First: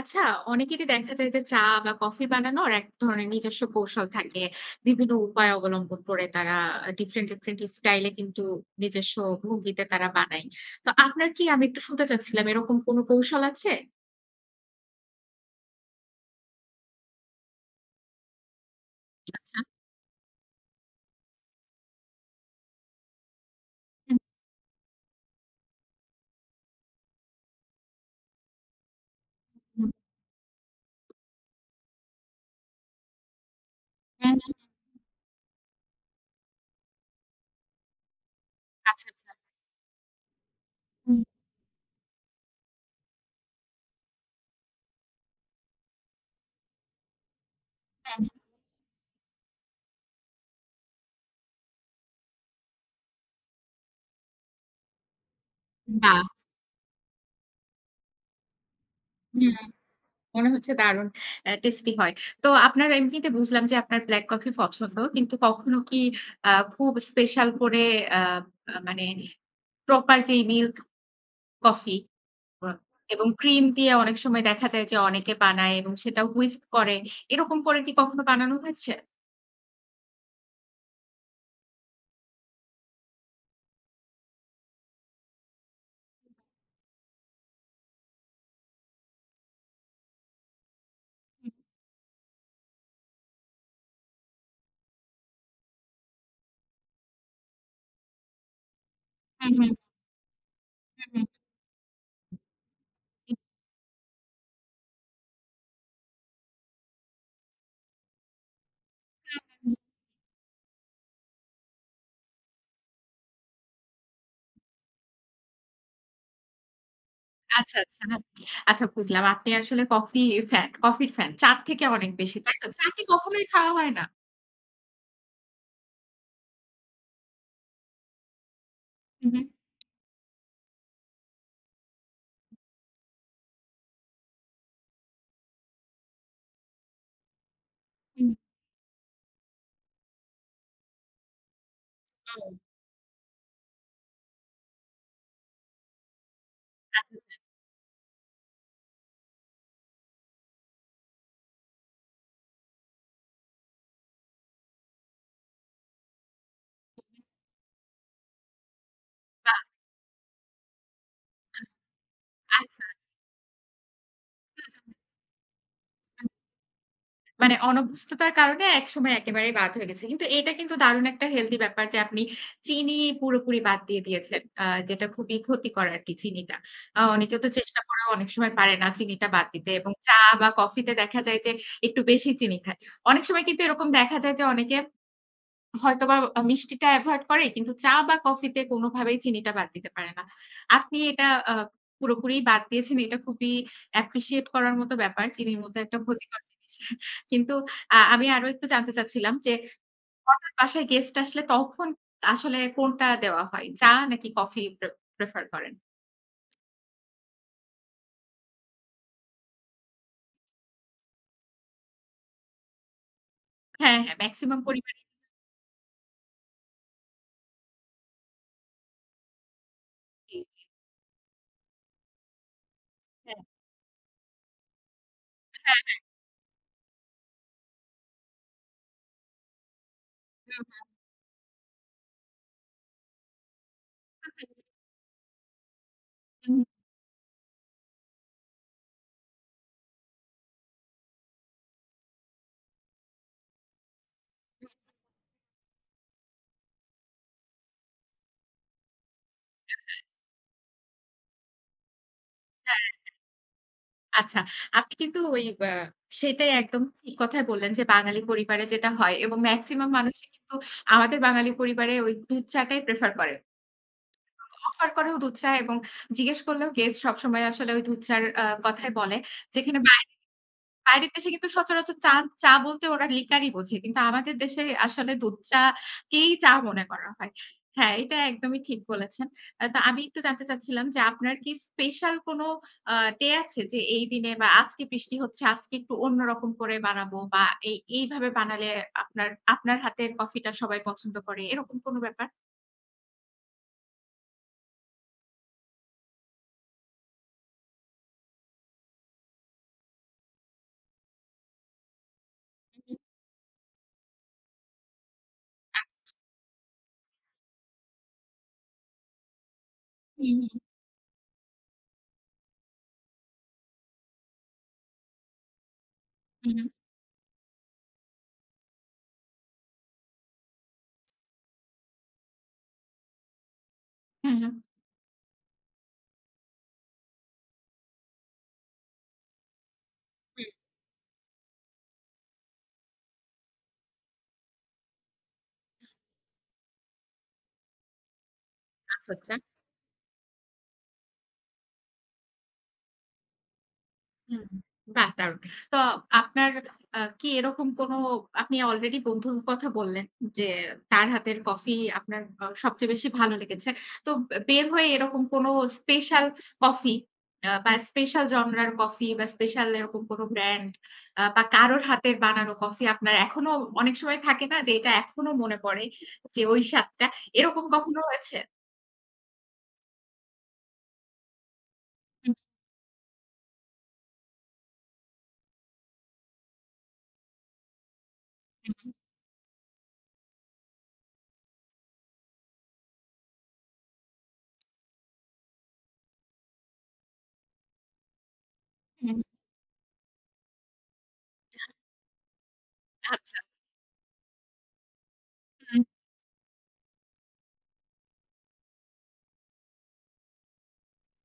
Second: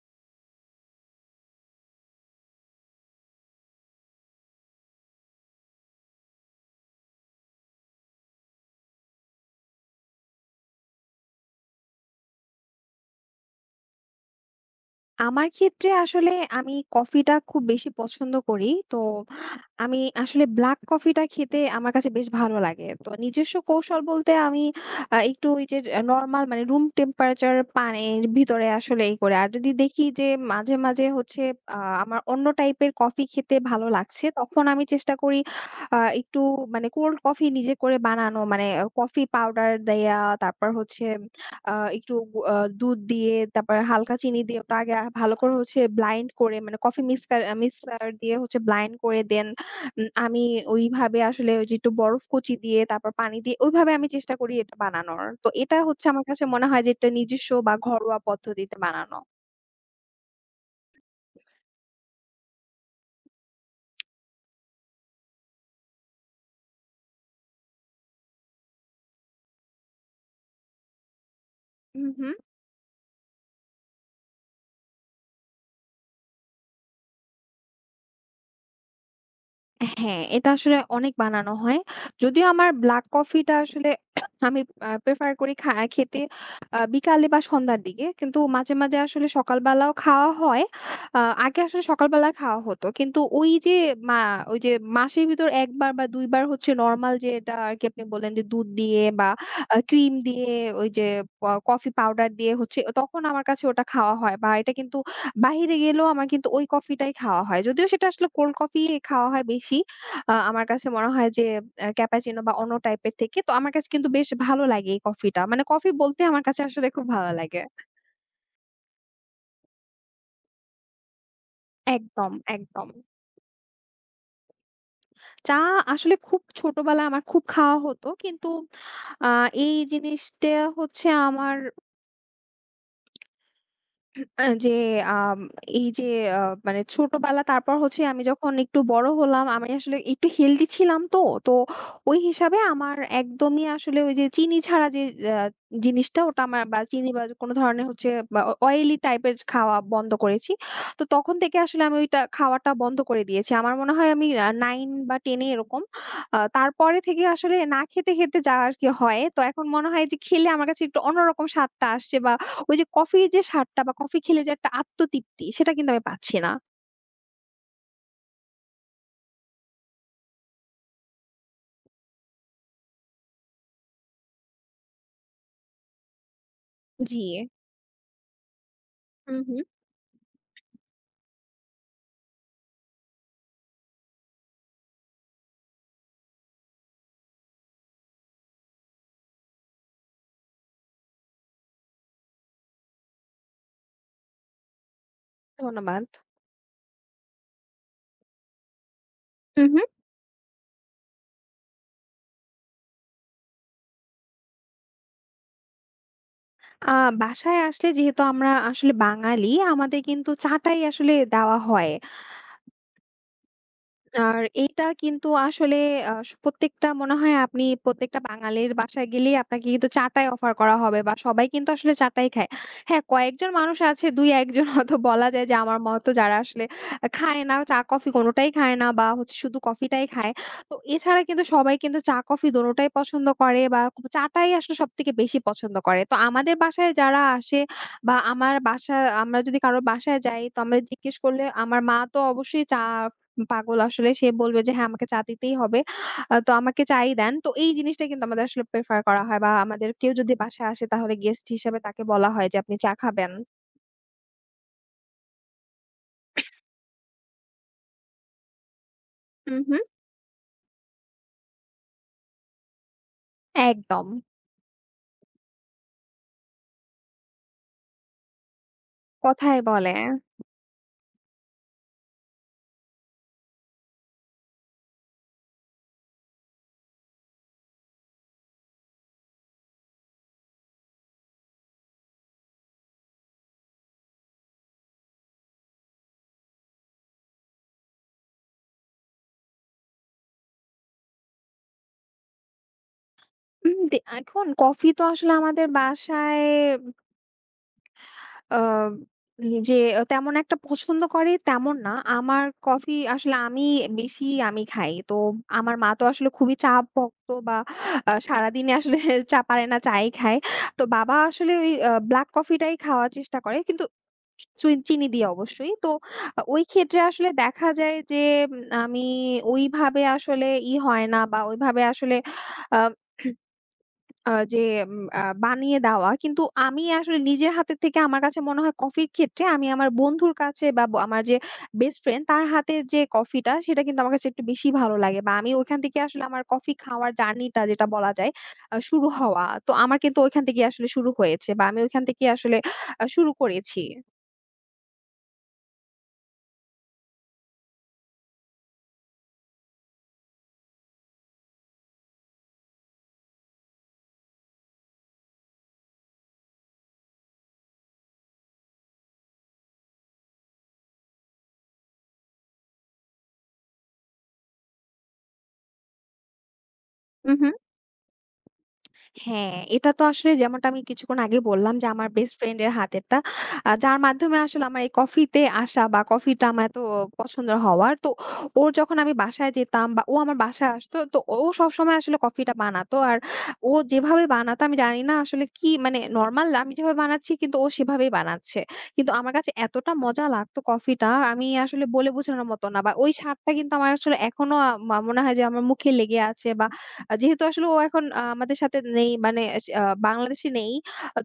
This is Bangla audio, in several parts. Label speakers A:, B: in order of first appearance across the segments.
A: আচ্ছা, অনেকেরই দেখা যায় যে চা বা কফি বানানোর এক ধরনের নিজস্ব কৌশল থাকে। বিভিন্ন উপায় অবলম্বন করে তারা ডিফারেন্ট, ডিফারেন্ট স্টাইলে কিন্তু নিজস্ব ভঙ্গিতে তারা বানায়। তো আপনার কি, আমি একটু শুনতে চাচ্ছিলাম, এরকম কোনো কৌশল আছে?
B: আমার ক্ষেত্রে আসলে আমি কফিটা খুব বেশি পছন্দ করি। তো
A: আচ্ছা।
B: আমি আসলে ব্লাক কফিটা খেতে আমার কাছে বেশ ভালো লাগে। তো নিজস্ব কৌশল
A: হুম,
B: বলতে আমি একটু ওই যে নরমাল মানে রুম টেম্পারেচার পানির ভিতরে আসলে ই করে। আর যদি
A: হুম।
B: দেখি যে মাঝে, মাঝে হচ্ছে আ আমার অন্য টাইপের কফি খেতে ভালো লাগছে,
A: হুম, হুম।
B: তখন আমি চেষ্টা করি একটু মানে কোল্ড কফি নিজে করে বানানো। মানে
A: আচ্ছা,
B: কফি
A: আচ্ছা।
B: পাউডার দেয়া, তারপর হচ্ছে
A: হুম,
B: আ একটু গু আ দুধ দিয়ে তারপরে হালকা চিনি দিয়ে ওটা আগে ভালো করে হচ্ছে ব্লাইন্ড করে মানে কফি মিক্সকার আ মিক্সার
A: হুম, হুম।
B: দিয়ে হচ্ছে ব্লাইন্ড করে দেন। আমি ওইভাবে আসলে ওই যে একটু বরফ কুচি দিয়ে তারপর পানি দিয়ে ওইভাবে আমি চেষ্টা করি এটা বানানোর। তো এটা হচ্ছে
A: বাহ!
B: আমার কাছে মনে হয় যে এটা নিজস্ব বা ঘরোয়া পদ্ধতিতে বানানো।
A: হুম, মনে হচ্ছে দারুণ টেস্টি হয়। তো আপনার এমনিতে বুঝলাম যে আপনার ব্লাক কফি পছন্দ। কিন্তু কখনো কি খুব স্পেশাল করে, আ আ মানে প্রপার যেই মিল্ক কফি
B: হু, হু।
A: আ এবং ক্রিম দিয়ে অনেক সময় দেখা যায় যে অনেকে বানায় এবং সেটা হুইস্ক করে। এরকম করে কি কখনো বানানো হয়েছে?
B: হ্যাঁ, এটা আসলে অনেক বানানো হয়। যদিও আমার ব্ল্যাক কফিটা আসলে আমি প্রেফার করি খেতে বিকালে বা সন্ধ্যার দিকে। কিন্তু মাঝে, মাঝে আসলে সকালবেলাও খাওয়া হয়। আ
A: হুম,
B: আগে আসলে সকালবেলা খাওয়া হতো। কিন্তু ওই যে মা ওই যে মাসের ভিতর ১ বার বা ২ বার হচ্ছে নরমাল, যেটা আরকি আপনি বললেন যে দুধ দিয়ে বা
A: হুম,
B: ক্রিম দিয়ে ওই যে
A: হুম, হুম,
B: কফি পাউডার দিয়ে হচ্ছে, তখন আমার কাছে ওটা খাওয়া হয় বা এটা কিন্তু বাহিরে গেলেও আমার কিন্তু ওই কফিটাই খাওয়া হয়। যদিও সেটা আসলে কোল্ড কফি খাওয়া হয়
A: হুম।
B: বেশি। আমার কাছে মনে হয় যে ক্যাপাচিনো বা অন্য টাইপের থেকে। তো আমার কাছে কিন্তু বেশ ভালো লাগে এই কফিটা। মানে কফি বলতে আমার কাছে আসলে খুব ভালো লাগে।
A: আচ্ছা, আচ্ছা। হ্যাঁ। আচ্ছা, বুঝলাম। আপনি আসলে কফির ফ্যান। চা র থেকে অনেক
B: একদম,
A: বেশি। তাই তো? চা
B: একদম।
A: কি কখনোই খাওয়া হয় না?
B: চা আসলে খুব ছোটবেলায় আমার খুব খাওয়া হতো। কিন্তু আ
A: হুম, হুম,
B: এই জিনিসটা হচ্ছে আমার আ যে আম এই যে আ মানে ছোটবেলা, তারপর হচ্ছে আমি
A: হুম।
B: যখন একটু বড় হলাম, আমি আসলে একটু হেলথি ছিলাম তো। তো ওই
A: ও
B: হিসাবে আমার একদমই আসলে ওই যে চিনি ছাড়া যে আ জিনিসটা, ওটা আমার বা চিনি বা
A: আচ্ছা,
B: কোনো ধরনের হচ্ছে বা অয়েলি টাইপের খাওয়া বন্ধ করেছি। তো তখন থেকে আসলে আমি ওইটা খাওয়াটা বন্ধ করে দিয়েছি। আমার মনে হয় আমি 9 বা 10 এ এরকম। তারপরে থেকে আসলে না খেতে, খেতে যা আরকি হয়। তো এখন মনে হয় যে খেলে আমার কাছে একটু অন্যরকম স্বাদটা আসছে বা ওই যে
A: আচ্ছা।
B: কফির যে স্বাদটা বা কফি খেলে যে একটা
A: আচ্ছা।
B: আত্মতৃপ্তি, সেটা কিন্তু আমি পাচ্ছি না।
A: মানে অনভ্যস্ততার কারণে একসময় একেবারেই বাদ হয়ে গেছে। কিন্তু এটা কিন্তু দারুণ একটা হেলথি ব্যাপার যে আপনি চিনি পুরোপুরি বাদ দিয়ে দিয়েছেন। যেটা খুবই ক্ষতিকর আরকি চিনিটা।
B: জি।
A: অনেকে তো চেষ্টা করেও অনেক সময় পারে না চিনিটা
B: হুম,
A: বাদ
B: হুম।
A: দিতে, এবং চা বা কফিতে দেখা যায় যে একটু বেশি চিনি খায়। অনেক সময় কিন্তু এরকম দেখা যায় যে অনেকে হয়তোবা মিষ্টিটা এভয়েড করে কিন্তু চা বা কফিতে কোনভাবেই চিনিটা বাদ দিতে পারে না। আপনি এটা আ পুরোপুরি বাদ দিয়েছেন। এটা খুবই অ্যাপ্রিশিয়েট করার মতো ব্যাপার। চিনির মতো একটা
B: ধন্যবাদ।
A: ক্ষতিকর জিনিস। কিন্তু আমি আরো একটু জানতে চাচ্ছিলাম যে,
B: হুম, হুম।
A: হঠাৎ বাসায় গেস্ট আসলে তখন আসলে কোনটা দেওয়া হয়? চা নাকি কফি প্রেফার করেন?
B: আ বাসায় আসলে যেহেতু আমরা আসলে বাঙালি, আমাদের কিন্তু চা টাই আসলে দেওয়া হয়।
A: হ্যাঁ, হ্যাঁ,
B: আর
A: মেক্সিমাম
B: এইটা
A: পরিবারেই।
B: কিন্তু আসলে আ স প্রত্যেকটা মনে হয়, আপনি প্রত্যেকটা বাঙালির বাসায় গেলেই আপনাকে কিন্তু চাটাই অফার করা হবে বা সবাই কিন্তু আসলে চাটাই খায়। হ্যাঁ,
A: হ্যাঁ,
B: কয়েকজন মানুষ আছে, ২-১ জন হয়তো বলা যায় যে আমার
A: হ্যাঁ।
B: মতো যারা আসলে খায় না, চা-কফি কোনটাই খায় না বা হচ্ছে শুধু কফিটাই খায়। তো
A: হুম,
B: এছাড়া কিন্তু সবাই কিন্তু চা-কফি দোনোটাই পছন্দ করে বা চাটাই আসলে সবথেকে বেশি পছন্দ করে। তো আমাদের
A: হুম।
B: বাসায় যারা আসে বা আমার বাসা, আমরা যদি কারো বাসায় যাই তো আমরা জিজ্ঞেস করলে আমার মা তো অবশ্যই চা পাগল, আসলে সে বলবে যে হ্যাঁ, আমাকে চা দিতেই হবে। তো আমাকে চাই দেন। তো এই জিনিসটা কিন্তু আমাদের আসলে প্রেফার করা হয় বা আমাদের কেউ যদি বাসায় আসে তাহলে গেস্ট হিসেবে তাকে বলা হয় যে আপনি চা খাবেন।
A: আচ্ছা, আপনি কিন্তু ওই সেটাই একদম ঠিক কথাই বললেন যে বাঙালি পরিবারে যেটা হয়, এবং
B: হুম, হুম।
A: মেক্সিমাম মানুষই কিন্তু আমাদের বাঙালি পরিবারে ওই দুধ চাটাই প্রেফার করে।
B: একদম।
A: অফার করেও দুধ চা, এবং জিজ্ঞেস করলেও গেস্ট সবসময় আসলে ওই দুধ চা'র কথাই বলে।
B: কথায়
A: যেখানে
B: বলে।
A: বা বাইরের দেশে কিন্তু সচরাচর চা বলতে ওরা লিকারই বোঝে। কিন্তু আমাদের দেশে আসলে দুধ চা কেই চা মনে করা হয়। হ্যাঁ, এটা একদমই ঠিক বলেছেন। তো আমি একটু জানতে চাচ্ছিলাম যে আপনার কি স্পেশাল কোনো আ ডে আছে যে এই দিনে, বা আজকে বৃষ্টি হচ্ছে, আজকে একটু অন্যরকম করে বানাবো, বা এইভাবে বানালে আপনার আপনার হাতের কফিটা সবাই পছন্দ করে, এরকম কোনো ব্যাপার?
B: উম দে এখন কফি তো আসলে আমাদের বাসায় আ যে তেমন একটা পছন্দ করে, তেমন না। আমার কফি আসলে আমি বেশি আমি খাই। তো আমার মা তো আসলে খুবই চা ভক্ত বা সারাদিনে আসলে চা পারে না, চাই
A: হু,
B: খায়।
A: হু,
B: তো বাবা আসলে ওই ব্লাক কফিটাই খাওয়ার চেষ্টা করে। কিন্তু চিনি দিয়ে অবশ্যই। তো
A: হু,
B: ওই
A: হু,
B: ক্ষেত্রে আসলে দেখা যায় যে আমি ওইভাবে আসলে ই হয় না বা ওইভাবে আসলে আ
A: হু,
B: আ
A: হু,
B: যে উম আ বানিয়ে দেওয়া। কিন্তু আমি আসলে নিজের হাতের থেকে আমার কাছে মনে হয় কফির ক্ষেত্রে আমি আমার বন্ধুর
A: হুম,
B: কাছে বা আমার যে বেস্ট ফ্রেন্ড, তার হাতের যে কফিটা সেটা কিন্তু আমার কাছে একটু বেশি ভালো লাগে। বা আমি ওইখান থেকে আসলে আমার কফি খাওয়ার জার্নিটা যেটা বলা যায় শুরু
A: আচ্ছা, আচ্ছা।
B: হওয়া। তো আমার কিন্তু ওইখান থেকেই আসলে শুরু হয়েছে বা আমি ওইখান থেকেই আসলে শুরু করেছি।
A: হুম, বাহ! দারুণ। তো আপনার কি এরকম কোনো, আপনি অলরেডি বন্ধুর কথা বললেন যে তার হাতের কফি আপনার সবচেয়ে বেশি ভালো লেগেছে। তো বের হয়ে এরকম কোনো স্পেশাল কফি বা স্পেশাল জনরার কফি, বা স্পেশাল এরকম কোনো ব্র্যান্ড বা কারোর হাতের বানানো কফি আপনার এখনো অনেক সময় থাকে না যে এটা এখনো মনে পড়ে, যে ওই স্বাদটা।
B: উহু।
A: এরকম কখনো হয়েছে?
B: হ্যাঁ, এটা তো আসলে যেমনটা আমি কিছুক্ষণ আগে বললাম যে আমার বেস্ট
A: হুম,
B: ফ্রেন্ড এর হাতেরটা। যার মাধ্যমে আসলে আমার এই কফিতে আসা বা কফিটা আমার এত পছন্দ হওয়ার। তো ওর
A: হুম,
B: যখন আমি বাসায় যেতাম বা ও আমার বাসায় আসতো, তো ও সবসময় আসলে কফিটা বানাতো। আর ও যেভাবে বানাতো আমি জানি না আসলে কি, মানে নরমাল আমি যেভাবে বানাচ্ছি কিন্তু ও সেভাবেই বানাচ্ছে। কিন্তু
A: হুম,
B: আমার কাছে এতটা মজা লাগতো কফিটা, আমি আসলে বলে বোঝানোর মতো না। বা ওই
A: আচ্ছা,
B: স্বাদটা কিন্তু আমার আসলে এখনো আ মা মনে হয় যে আমার
A: হুম।
B: মুখে লেগে আছে বা যেহেতু আসলে ও এখন আমাদের সাথে নেই, মানে এস আ বাংলাদেশে নেই।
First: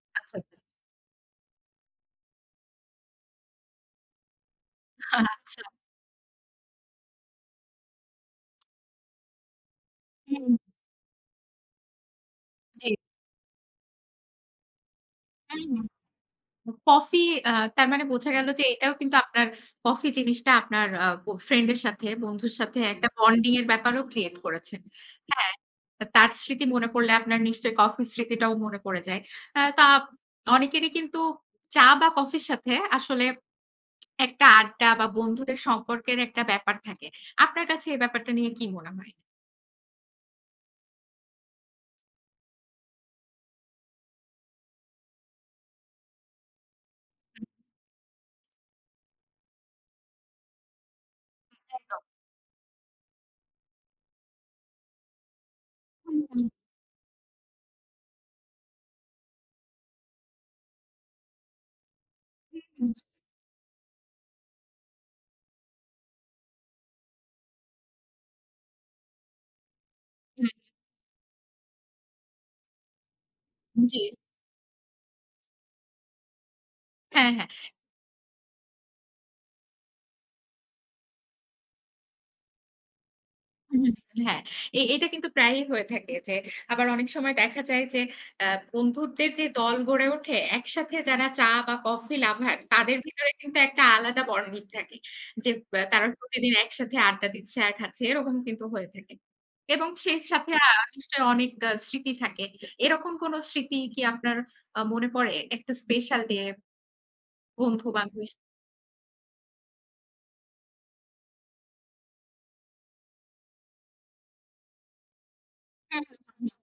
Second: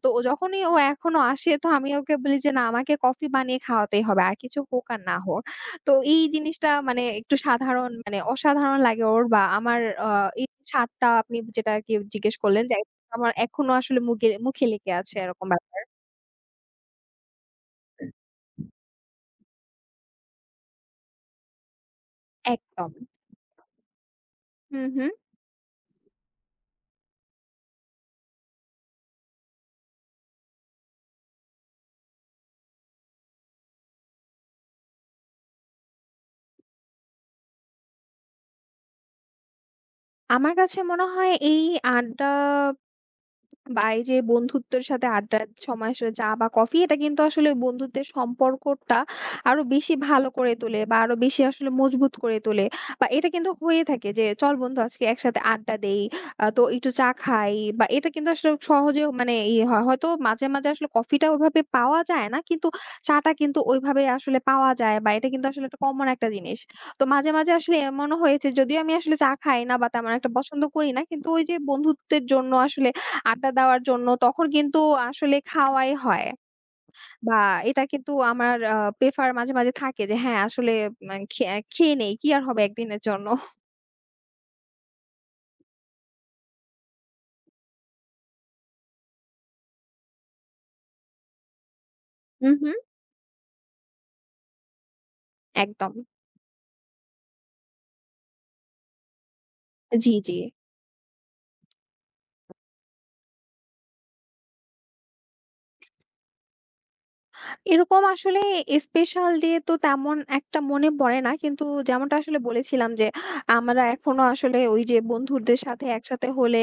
B: তো ও
A: আচ্ছা, আচ্ছা।
B: যখনই ও এখনো আসে তো আমি ওকে বলি যে, "না, আমাকে কফি বানিয়ে খাওয়াতেই হবে। আর কিছু হোক আর না হোক।"
A: আচ্ছা।
B: তো এই জিনিসটা মানে একটু সাধারণ, মানে অসাধারণ লাগে ওর বা আমার আ এই
A: হুম,
B: স্বাদটা, আপনি যেটা আরকি জিজ্ঞেস করলেন যে,
A: জি।
B: আমার এখনো আসলে মুখে লেগে আছে এরকম
A: হুম,
B: ব্যাপার।
A: হুম। কফি, আ তার মানে বোঝা গেল যে এটাও কিন্তু আপনার কফি জিনিসটা আপনার আ ব ফ্রেন্ড এর সাথে, বন্ধুর সাথে
B: একদম।
A: একটা বন্ডিং এর ব্যাপারও ক্রিয়েট করেছে।
B: হুম, হুম।
A: হ্যাঁ, তার স্মৃতি মনে পড়লে আপনার নিশ্চয়ই কফির স্মৃতিটাও মনে পড়ে যায়। তা অনেকেরই কিন্তু চা বা কফির সাথে আসলে একটা আড্ডা বা বন্ধুদের সম্পর্কের একটা ব্যাপার থাকে। আপনার কাছে এই ব্যাপারটা নিয়ে কি মনে হয়?
B: আমার কাছে মনে হয় এই আড্ডা বা এই যে বন্ধুত্বের সাথে আড্ডার সময় আসলে চা বা কফি, এটা কিন্তু আসলে
A: হুম,
B: বন্ধুত্বের সম্পর্কটা আরো বেশি ভালো করে তোলে বা আরো বেশি আসলে
A: একদম।
B: মজবুত করে তোলে। বা এটা কিন্তু হয়ে থাকে যে চল বন্ধু, আজকে একসাথে আড্ডা দেই,
A: হুম, হুম,
B: তো একটু চা খাই। বা এটা কিন্তু আসলে সহজে মানে ইয়ে হয়, হয়তো মাঝে মাঝে আসলে কফিটা ওইভাবে পাওয়া যায় না, কিন্তু চাটা কিন্তু ওইভাবে আসলে পাওয়া যায়, বা এটা কিন্তু আসলে একটা কমন একটা জিনিস। তো মাঝে মাঝে আসলে এমনও হয়েছে, যদিও আমি আসলে চা খাই না বা তেমন একটা
A: হুম,
B: পছন্দ করি না, কিন্তু ওই যে বন্ধুত্বের জন্য আসলে আড্ডা দেওয়ার
A: হুম, জি।
B: জন্য তখন কিন্তু আসলে খাওয়াই হয়।
A: হ্যাঁ,
B: বা
A: হ্যাঁ।
B: এটা কিন্তু আমার প্রেফার মাঝে, মাঝে থাকে যে হ্যাঁ, আসলে ম্যা খে খেয়ে নেই। কি আর হবে একদিনের জন্য।
A: হুম, হুম, হ্যাঁ। এটা কিন্তু প্রায়ই হয়ে থাকে যে, আবার অনেক সময় দেখা যায় যে আ বন্ধুদের যে দল গড়ে ওঠে একসাথে, যারা চা বা কফি লাভার,
B: উহু।
A: তাদের ভিতরে কিন্তু একটা আলাদা বন্ডিং থাকে। যে
B: একদম।
A: তারা প্রতিদিন একসাথে আড্ডা দিচ্ছে আর খাচ্ছে, এরকম কিন্তু হয়ে থাকে। এবং
B: জি,
A: সেই
B: জি।
A: সাথে নিশ্চয়ই অনেক স্মৃতি থাকে। এরকম কোন স্মৃতি কি আপনার মনে পড়ে, একটা স্পেশাল ডে,
B: এরকম
A: বন্ধু-বান্ধবী?
B: আসলে স্পেশাল ডে তো তেমন একটা মনে পড়ে না। কিন্তু যেমনটা আসলে বলেছিলাম যে, আমরা এখনো আসলে ওই যে বন্ধুদের সাথে
A: হুম,
B: একসাথে হলে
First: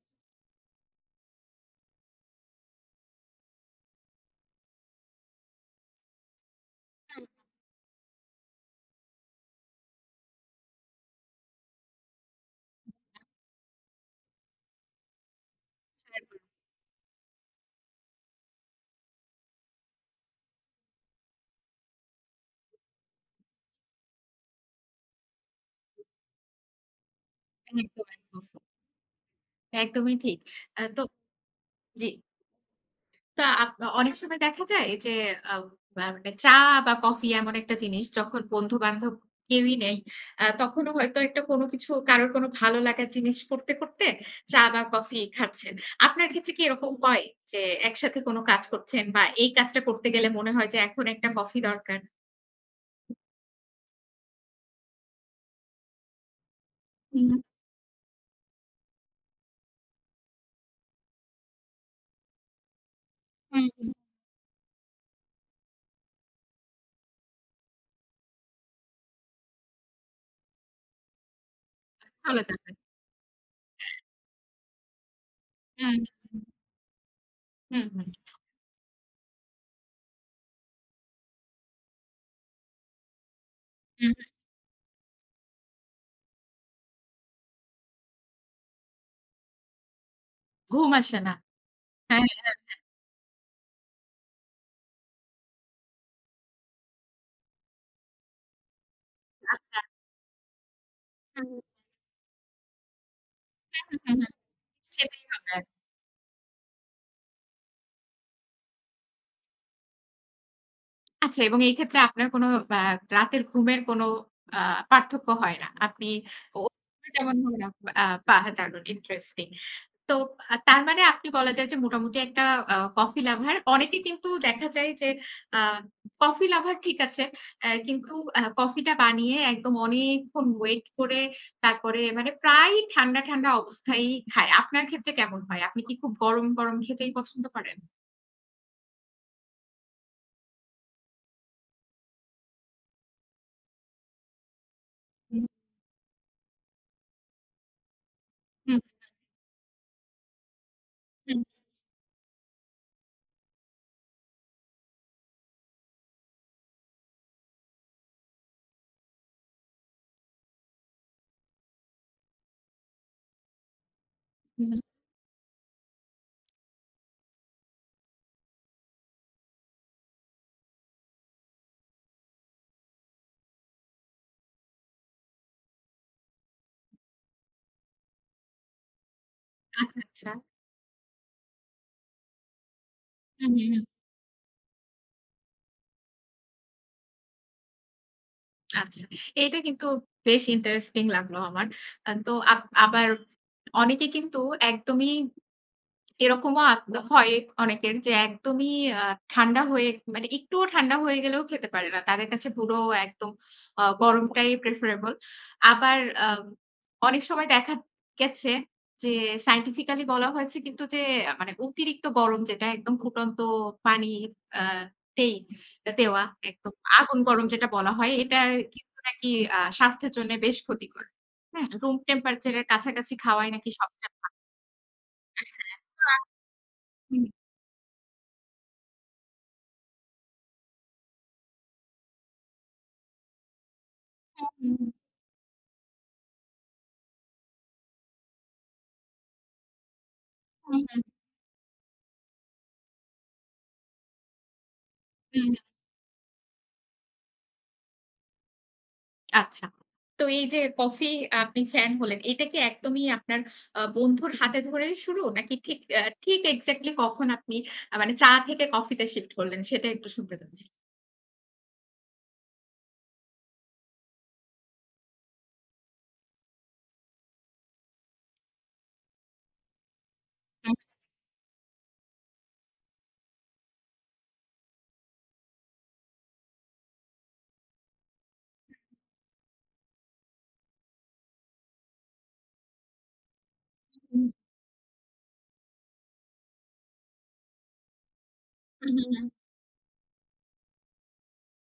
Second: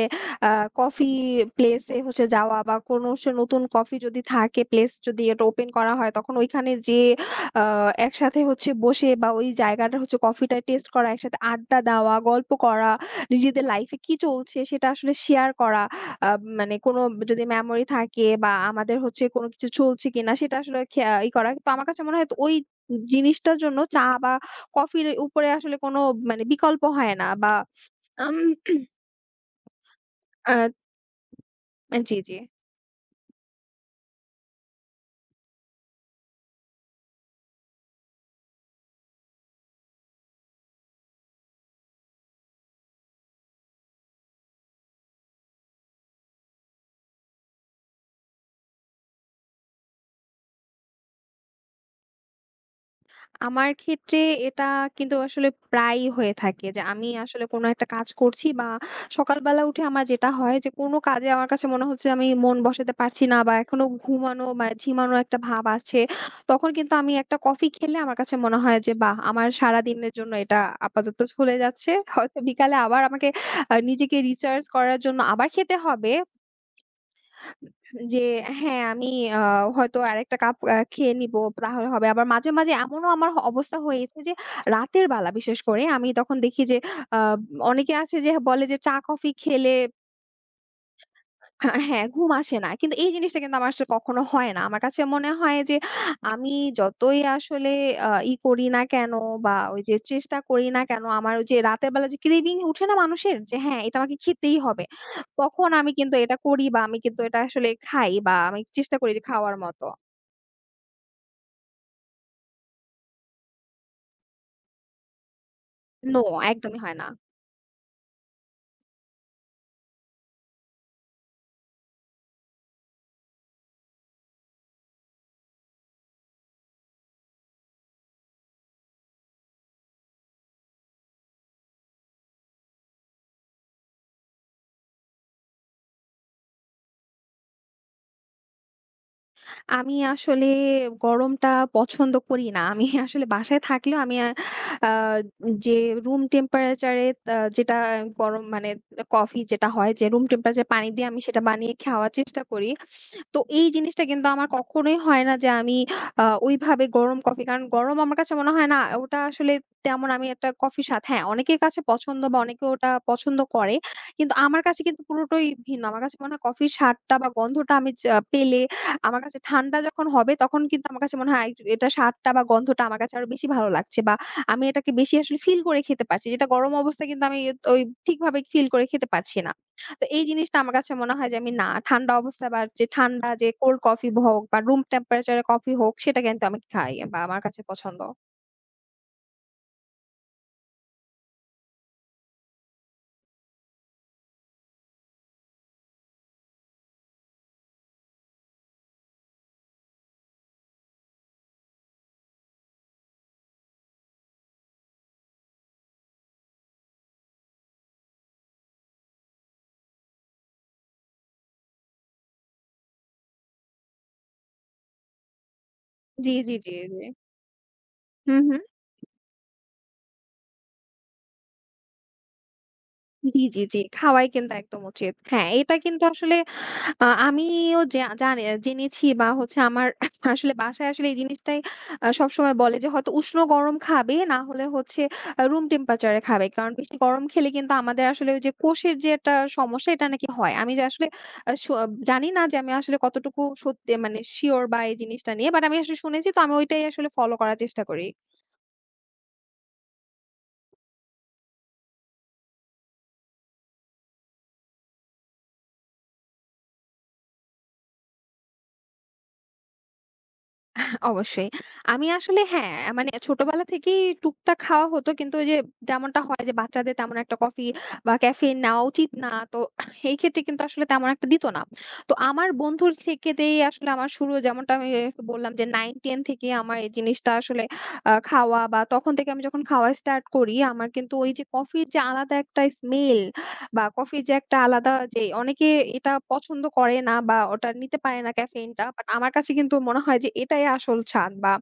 B: আ কফি প্লেস এ হচ্ছে যাওয়া বা কোনো নতুন কফি যদি থাকে, প্লেস যদি এটা ওপেন করা হয় তখন ওইখানে যেয়ে আ একসাথে হচ্ছে বসে বা ওই জায়গাটা হচ্ছে কফিটা টেস্ট করা, একসাথে আড্ডা দেওয়া, গল্প করা, নিজেদের লাইফ এ কি চলছে সেটা আসলে শেয়ার করা। আ মানে কোনো যদি মেমোরি থাকে বা আমাদের হচ্ছে কোনো কিছু চলছে কিনা সেটা আসলে খেয়া ই করা। তো আমার কাছে মনে হয় তো ওই জিনিসটার জন্য চা বা কফির উপরে আসলে কোনো মানে বিকল্প হয় না বা
A: হুম। একদম,
B: আম
A: একদম। একদমই ঠিক।
B: আ
A: তো জি।
B: জি, জি।
A: তা অনেক সময় দেখা যায় যে আ বা মানে চা বা কফি এমন একটা জিনিস, যখন বন্ধু-বান্ধব কেউই নেই, তখনও হয়তো একটা কোনো কিছু, কারোর কোনো ভালো লাগার জিনিস করতে, করতে চা বা কফি খাচ্ছেন। আপনার ক্ষেত্রে কি এরকম হয় যে একসাথে কোনো কাজ করছেন, বা এই কাজটা করতে গেলে মনে হয় যে এখন একটা কফি দরকার?
B: আমার ক্ষেত্রে এটা কিন্তু আসলে প্রায়ই হয়ে থাকে যে আমি
A: হুম,
B: আসলে কোনো একটা কাজ করছি বা সকালবেলা উঠে আমার যেটা হয় যে কোনো কাজে আমার কাছে মনে হচ্ছে আমি মন বসাতে পারছি না বা
A: হুম,
B: এখনো
A: হুম।
B: ঘুমানো বা ঝিমানো একটা ভাব আছে, তখন কিন্তু আমি একটা কফি খেলে আমার কাছে মনে হয় যে বাহ আমার সারা দিনের জন্য এটা আপাতত চলে যাচ্ছে, হয়তো
A: চলে যাবেন।
B: বিকালে আবার আমাকে নিজেকে রিচার্জ করার জন্য আবার খেতে
A: হুম, হুম,
B: হবে,
A: হুম। হুম, হুম।
B: যে হ্যাঁ, আমি আ হয়তো আরেকটা কাপ খেয়ে নিবো, তাহলে হবে। আবার মাঝে, মাঝে এমনও আমার অবস্থা
A: হুম,
B: হয়েছে যে রাতের বেলা বিশেষ করে আমি তখন দেখি যে আ অনেকে আছে যে বলে যে চা-কফি খেলে
A: ঘুম আসে না।
B: হ্যাঁ, হ্যাঁ, ঘুম
A: হ্যাঁ।
B: আসে না। কিন্তু এই জিনিসটা কিন্তু আমার আসলে কখনো হয় না। আমার কাছে মনে হয় যে আমি যতই আসলে ই করি না কেন বা ওই যে চেষ্টা করি না কেন, আমার ওই
A: হুম,
B: যে রাতের বেলা যে ক্রেভিং উঠে না মানুষের, যে হ্যাঁ,
A: হুম,
B: এটা আমাকে
A: হুম, হুম।
B: খেতেই হবে।
A: খেতেই হবে।
B: তখন আমি কিন্তু এটা করি বা আমি কিন্তু এটা আসলে খাই বা আমি চেষ্টা করি যে খাওয়ার মতো।
A: আচ্ছা, এবং এই ক্ষেত্রে আপনার কোনো আ রাতের ঘুমের কোনো আ পার্থক্য হয় না। আপনি
B: নো,
A: ও,
B: একদমই হয় না।
A: যেমন ধরুন, আ আ বাহ! দারুণ ইন্টারেস্টিং। তো তার মানে আপনি বলা যায় যে মোটামুটি একটা কফি লাভার। অনেকে কিন্তু দেখা যায় যে আ কফি লাভার ঠিক আছে। কিন্তু কফিটা বানিয়ে একদম অনেকক্ষণ ওয়েট করে তারপরে মানে প্রায় ঠান্ডা, ঠান্ডা অবস্থায়ই খায়। আপনার ক্ষেত্রে কেমন হয়? আপনি কি খুব গরম, গরম খেতেই পছন্দ করেন?
B: আমি আসলে গরমটা পছন্দ করি না। আমি আসলে বাসায় থাকলেও আমি আ আ
A: হুম,
B: যে রুম টেম্পারেচার এ আ যেটা গরম মানে
A: হুম,
B: কফি যেটা হয় যে রুম টেম্পারেচার পানি দিয়ে আমি সেটা
A: হুম,
B: বানিয়ে খাওয়ার চেষ্টা করি। তো এই জিনিসটা কিন্তু আমার কখনোই হয় না যে আমি ওইভাবে গরম কফি, কারণ গরম আমার কাছে মনে হয় না ওটা আসলে তেমন, আমি একটা কফির স্বাদ, হ্যাঁ, অনেকের কাছে পছন্দ বা অনেকে ওটা পছন্দ করে। কিন্তু আমার
A: হুম।
B: কাছে কিন্তু পুরোটাই ভিন্ন। আমার কাছে মনে হয় কফির স্বাদটা বা গন্ধটা আমি যা পেলে আমার কাছে ঠান্ডা যখন হবে, তখন কিন্তু আমার কাছে মনে হয় এটা স্বাদটা বা গন্ধটা আমার কাছে আরো বেশি ভালো লাগছে বা আমি এটাকে বেশি আসলে ফিল করে খেতে পারছি। যেটা গরম অবস্থায় কিন্তু আমি ওই ঠিকভাবে ফিল করে খেতে পারছি না।
A: আচ্ছা,
B: তো এই
A: আচ্ছা।
B: জিনিসটা আমার কাছে মনে হয় যে আমি না, ঠান্ডা অবস্থায় বা যে ঠান্ডা,
A: হু,
B: যে
A: হু, হু।
B: কোল্ড কফি হোক বা রুম টেম্পারেচার এর কফি হোক, সেটা কিন্তু আমি খাই বা আমার কাছে পছন্দ।
A: আচ্ছা। এটা কিন্তু বেশ ইন্টারেস্টিং লাগলো আমার। তো আবার অনেকে কিন্তু একদমই, এরকমও হয় অনেকের, যে একদমই আ ঠান্ডা হয়ে, মানে একটুও ঠান্ডা হয়ে গেলেও খেতে পারে না। তাদের কাছে পুরো একদম গরমটাই প্রেফারেবল। আবার আ অনেক সময় দেখা গেছে যে সায়েন্টিফিক্যালি বলা হয়েছে কিন্তু যে, মানে অতিরিক্ত গরম, যেটা একদম ফুটন্ত পানি আ তেই দেওয়া,
B: জি, জি, জি,
A: একদম
B: জি।
A: আগুন গরম যেটা বলা হয়,
B: হুম,
A: এটা
B: হুম।
A: কিন্তু নাকি স্বাস্থ্যের জন্য বেশ ক্ষতিকর। হুম? রুম টেম্পারেচার এর কাছাকাছি
B: জি,
A: খাওয়াই
B: জি,
A: নাকি
B: জি।
A: সবচেয়ে
B: খাওয়াই
A: ভালো।
B: কিন্তু একদম উচিত। হ্যাঁ, এটা
A: হ্যাঁ, তো
B: কিন্তু আসলে
A: হুম।
B: আমিও জানি, জেনেছি বা হচ্ছে আমার আসলে বাসায় আসলে এই জিনিসটাই সবসময় বলে যে হয়তো উষ্ণ গরম খাবে না হলে
A: হুম,
B: হচ্ছে রুম টেম্পারেচার এ খাবে। কারণ বেশি গরম খেলে কিন্তু আমাদের আসলে ওই যে কোষের যে একটা সমস্যা এটা নাকি হয়। আমি যে
A: হুম, হুম,
B: আসলে আ স জানি না যে আমি আসলে কতটুকু সত্যি, মানে সিউর বা এই জিনিসটা
A: হুম,
B: নিয়ে। বাট
A: হুম।
B: আমি আসলে শুনেছি, তো আমি ওইটাই আসলে ফলো করার চেষ্টা করি।
A: আচ্ছা। তো এই যে কফি আপনি ফ্যান হলেন, এটা কি একদমই আপনার বন্ধুর হাতে ধরেই শুরু? নাকি ঠিক এক্সাক্টলি কখন আপনি মানে চা থেকে কফিতে শিফট করলেন, সেটা একটু শুনতে চাচ্ছি।
B: অবশ্যই। আমি আসলে হ্যাঁ, মানে ছোটবেলা থেকেই টুকটাক খাওয়া হতো। কিন্তু ওই যে যেমনটা হয় যে বাচ্চাদের তেমন একটা কফি বা ক্যাফেইন নেওয়া উচিত না। তো এই ক্ষেত্রে কিন্তু
A: হুম,
B: আসলে তেমন একটা দিত না। তো আমার বন্ধুর থেকেতেই আসলে আমার শুরু, যেমনটা আমি একটু বললাম যে 9-10 থেকে আমার এই জিনিসটা আসলে খাওয়া, বা তখন থেকে আমি যখন খাওয়া স্টার্ট করি, আমার কিন্তু ওই যে কফির যে আলাদা একটা স্মেল বা কফির
A: হুম,
B: যে একটা আলাদা, যে অনেকে এটা পছন্দ করে না বা ওটা নিতে পারে না ক্যাফেইনটা।
A: হুম,
B: বাট
A: হুম, হুম।
B: আমার কাছে কিন্তু মনে হয় যে এটাই আসল স্বাদ বা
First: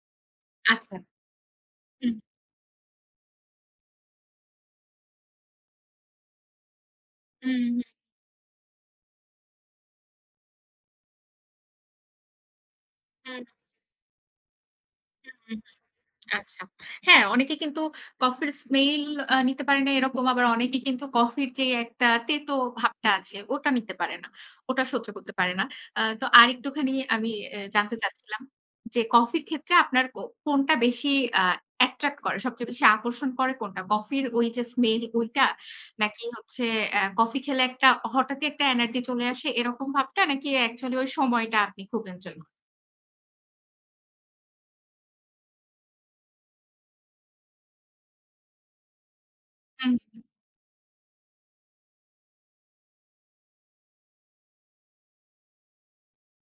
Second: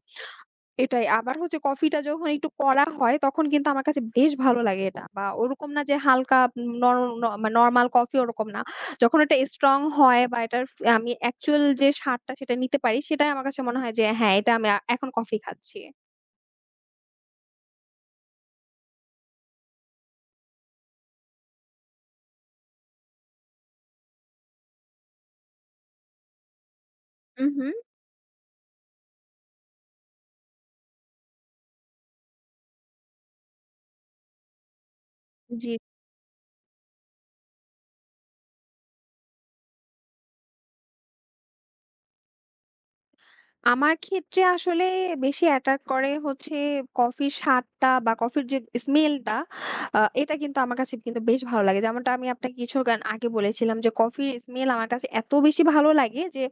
A: আচ্ছা।
B: এটাই। আবার হচ্ছে কফিটা
A: হুম,
B: যখন একটু কড়া হয় তখন কিন্তু আমার কাছে বেশ ভালো লাগে এটা। বা ওরকম না যে হালকা নর ন মানে
A: হুম,
B: নরমাল
A: হুম,
B: কফি ওরকম না। যখন এটা স্ট্রং হয় বা এটার আমি অ্যাকচুয়াল যে স্বাদটা সেটা নিতে পারি সেটাই
A: হুম,
B: আমার কাছে মনে হয় যে হ্যাঁ, এটা আমি এখন কফি
A: হুম।
B: খাচ্ছি।
A: আচ্ছা। হ্যাঁ, অনেকে কিন্তু কফির স্মেল নিতে পারে না, এরকম। আবার অনেকে কিন্তু কফির যে একটা তেতো ভাবটা আছে ওটা নিতে পারে না। ওটা সহ্য করতে পারে না। তো আরেকটুখানি আমি
B: উহু,
A: জানতে চাচ্ছিলাম যে কফির ক্ষেত্রে আপনার কোনটা বেশি আ অ্যাট্রাক্ট করে? সবচেয়ে বেশি আকর্ষণ করে কোনটা? কফির ওই যে স্মেল, ওইটা?
B: জি।
A: নাকি হচ্ছে কফি খেলে একটা, হঠাৎই একটা এনার্জি চলে আসে এরকম ভাবটা? নাকি অ্যাকচুয়ালি ওই সময়টা আপনি খুব এনজয় করেন?
B: আমার ক্ষেত্রে আসলে বেশি অ্যাট্রাক্ট করে হচ্ছে কফির স্বাদটা বা কফির যে স্মেলটা,
A: হুম,
B: এটা কিন্তু আমার কাছে কিন্তু বেশ ভালো লাগে। যেমনটা আমি আপনাকে কিছুক্ষণ আগে বলেছিলাম যে কফির স্মেল আমার কাছে এত বেশি ভালো লাগে যে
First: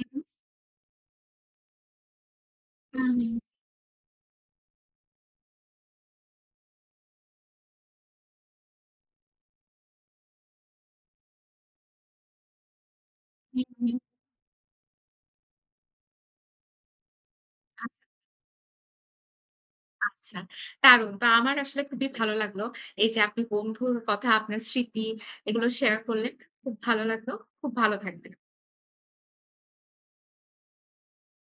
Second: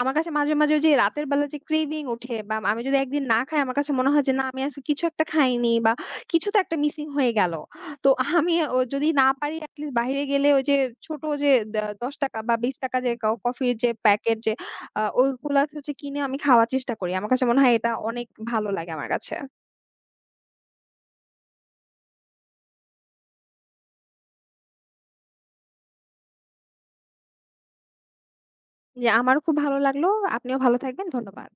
B: আমার কাছে মাঝে, মাঝে ওই যে রাতের বেলা যে ক্রেভিং ওঠে বা আমি যদি
A: হুম,
B: একদিন না খাই আমার কাছে মনে হয় যে না, আমি আজকে কিছু একটা খাইনি বা কিছু তো একটা মিসিং হয়ে গেল। তো আমি ও যদি না পারি এটলিস্ট বাইরে গেলে ওই যে ছোট যে ৳১০ বা ৳২০ যে
A: হুম,
B: কফির
A: হুম,
B: যে
A: হুম।
B: প্যাকেট যে ওইগুলা হচ্ছে কিনে আমি খাওয়ার চেষ্টা করি। আমার কাছে মনে হয় এটা অনেক ভালো লাগে আমার কাছে।
A: আচ্ছা, দারুণ। তো আমার আসলে খুবই ভালো লাগলো। এই যে আপনি বন্ধুর কথা, আপনার স্মৃতি, এগুলো শেয়ার করলেন। খুব ভালো লাগলো। খুব ভালো থাকবেন।
B: যে আমারও খুব ভালো লাগলো। আপনিও ভালো থাকবেন। ধন্যবাদ।